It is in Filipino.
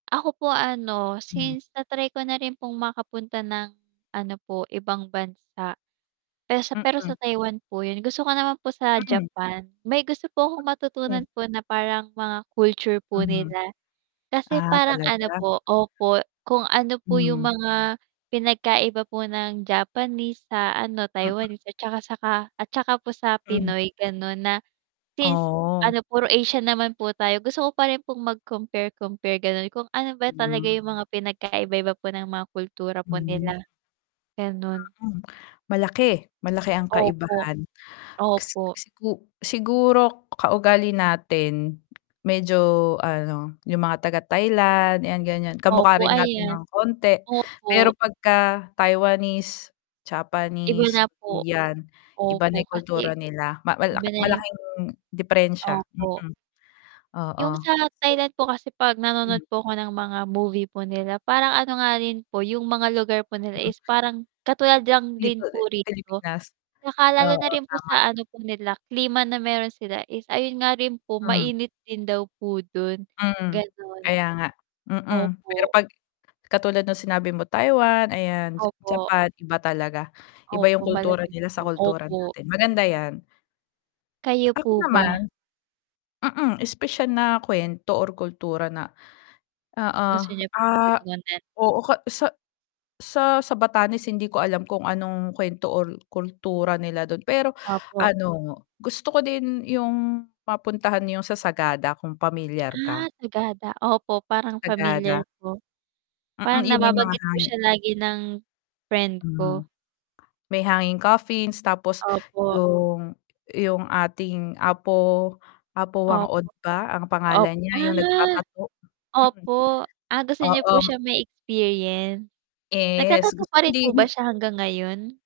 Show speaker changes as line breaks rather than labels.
Ako po ano,
Hmm.
since na-try ko na rin pong makapunta ng ano po ibang bansa, pero sa pero
Mm.
sa Taiwan po 'yon, gusto ko naman po sa
Hmm.
Japan. May gusto po akong
Hmm.
matutunan po na parang mga culture po
Mhm.
nila. Kasi
Ah,
parang ano
talaga?
po, opo, kung ano po 'yong
Mhm.
mga pinagkaiba po ng Japanese sa ano
Mm.
Taiwanese at 'saka sa at 'saka po sa
Mhm.
Pinoy gano'n, na since
Oo.
ano puro Asian naman po tayo gusto ko pa rin pong mag-compare compare gano'n, kung ano ba talaga
Hmm.
'yong mga pinagkaiba-iba po ng mga kultura po
Hmm.
nila.
Ah,
Gano'n.
um, malaki, malaki ang
Opo.
kaibahan. Kas
Opo.
kasi sigu siguro kaugali natin, medyo ano, 'yong mga taga-Thailand, 'yan gan'yan, kamukha
Opo,
rin natin
ayan.
ng konti, pero
Opo.
pagka-Taiwanese,
Iba
Japanese,
na po,
Korean, iba na
opo
'yong
kasi
kultura nila ma mala
Iba na rin
malaking diperensya,
Opo.
mm.
'Yong
Oo.
sa Thailand po kasi 'pag nanonood
Hm
po ako ng mga movie po nila, parang ano nga rin po 'yong mga lugar po nila is parang katulad lang rin po
[unintelligible]
rito,
Pilipinas.
'saka lalo na
Oo,
rin po
tama.
sa ano po nila, klima na meron sila is ayon nga rin po,
Hmm.
mainit din daw po do'n,
Mm,
gano'n.
kaya nga. Mm. Pero
Opo.
'pag katulad no'ng sinabi mo, Taiwan ayan, Ja
Opo.
Japan iba talaga, iba
Opo
'yong kultura
malamig
nila
po.
sa kultura
Opo.
natin, maganda 'yan.
Kayo
Ako
po ba?
naman Mm. espesyal na k'wento or kultura na oo,
Gusto n'yo po
ah,
matutunan?
oo ka sa sa sa Batanes hindi ko alam kung anong k'wento or kultura nila do'n, pero
Opo.
ano gusto ko din 'yong mapuntahan 'yong sa Sagada, kung pamilyar ka.
Ah, Sagada, opo parang familiar
Sagada.
po.
Mm,
Parang
'yong may mga
nababanggit po
hanging
siya lagi ng friend ko.
Mm, may hanging coffins, tapos
Opo.
'yong 'yong ating Apo Apo Wang
Opo.
Od ba ang
Op
pangalan niya, 'yong
Ah,
nag-tatattoo? Hmm.
opo, ah, gusto niyo po
Oo.
siya ma-experience?
Yes.
Nagta-tattoo
Gus
pa rin
hindi
po ba
rin
siya hanggang ngayon?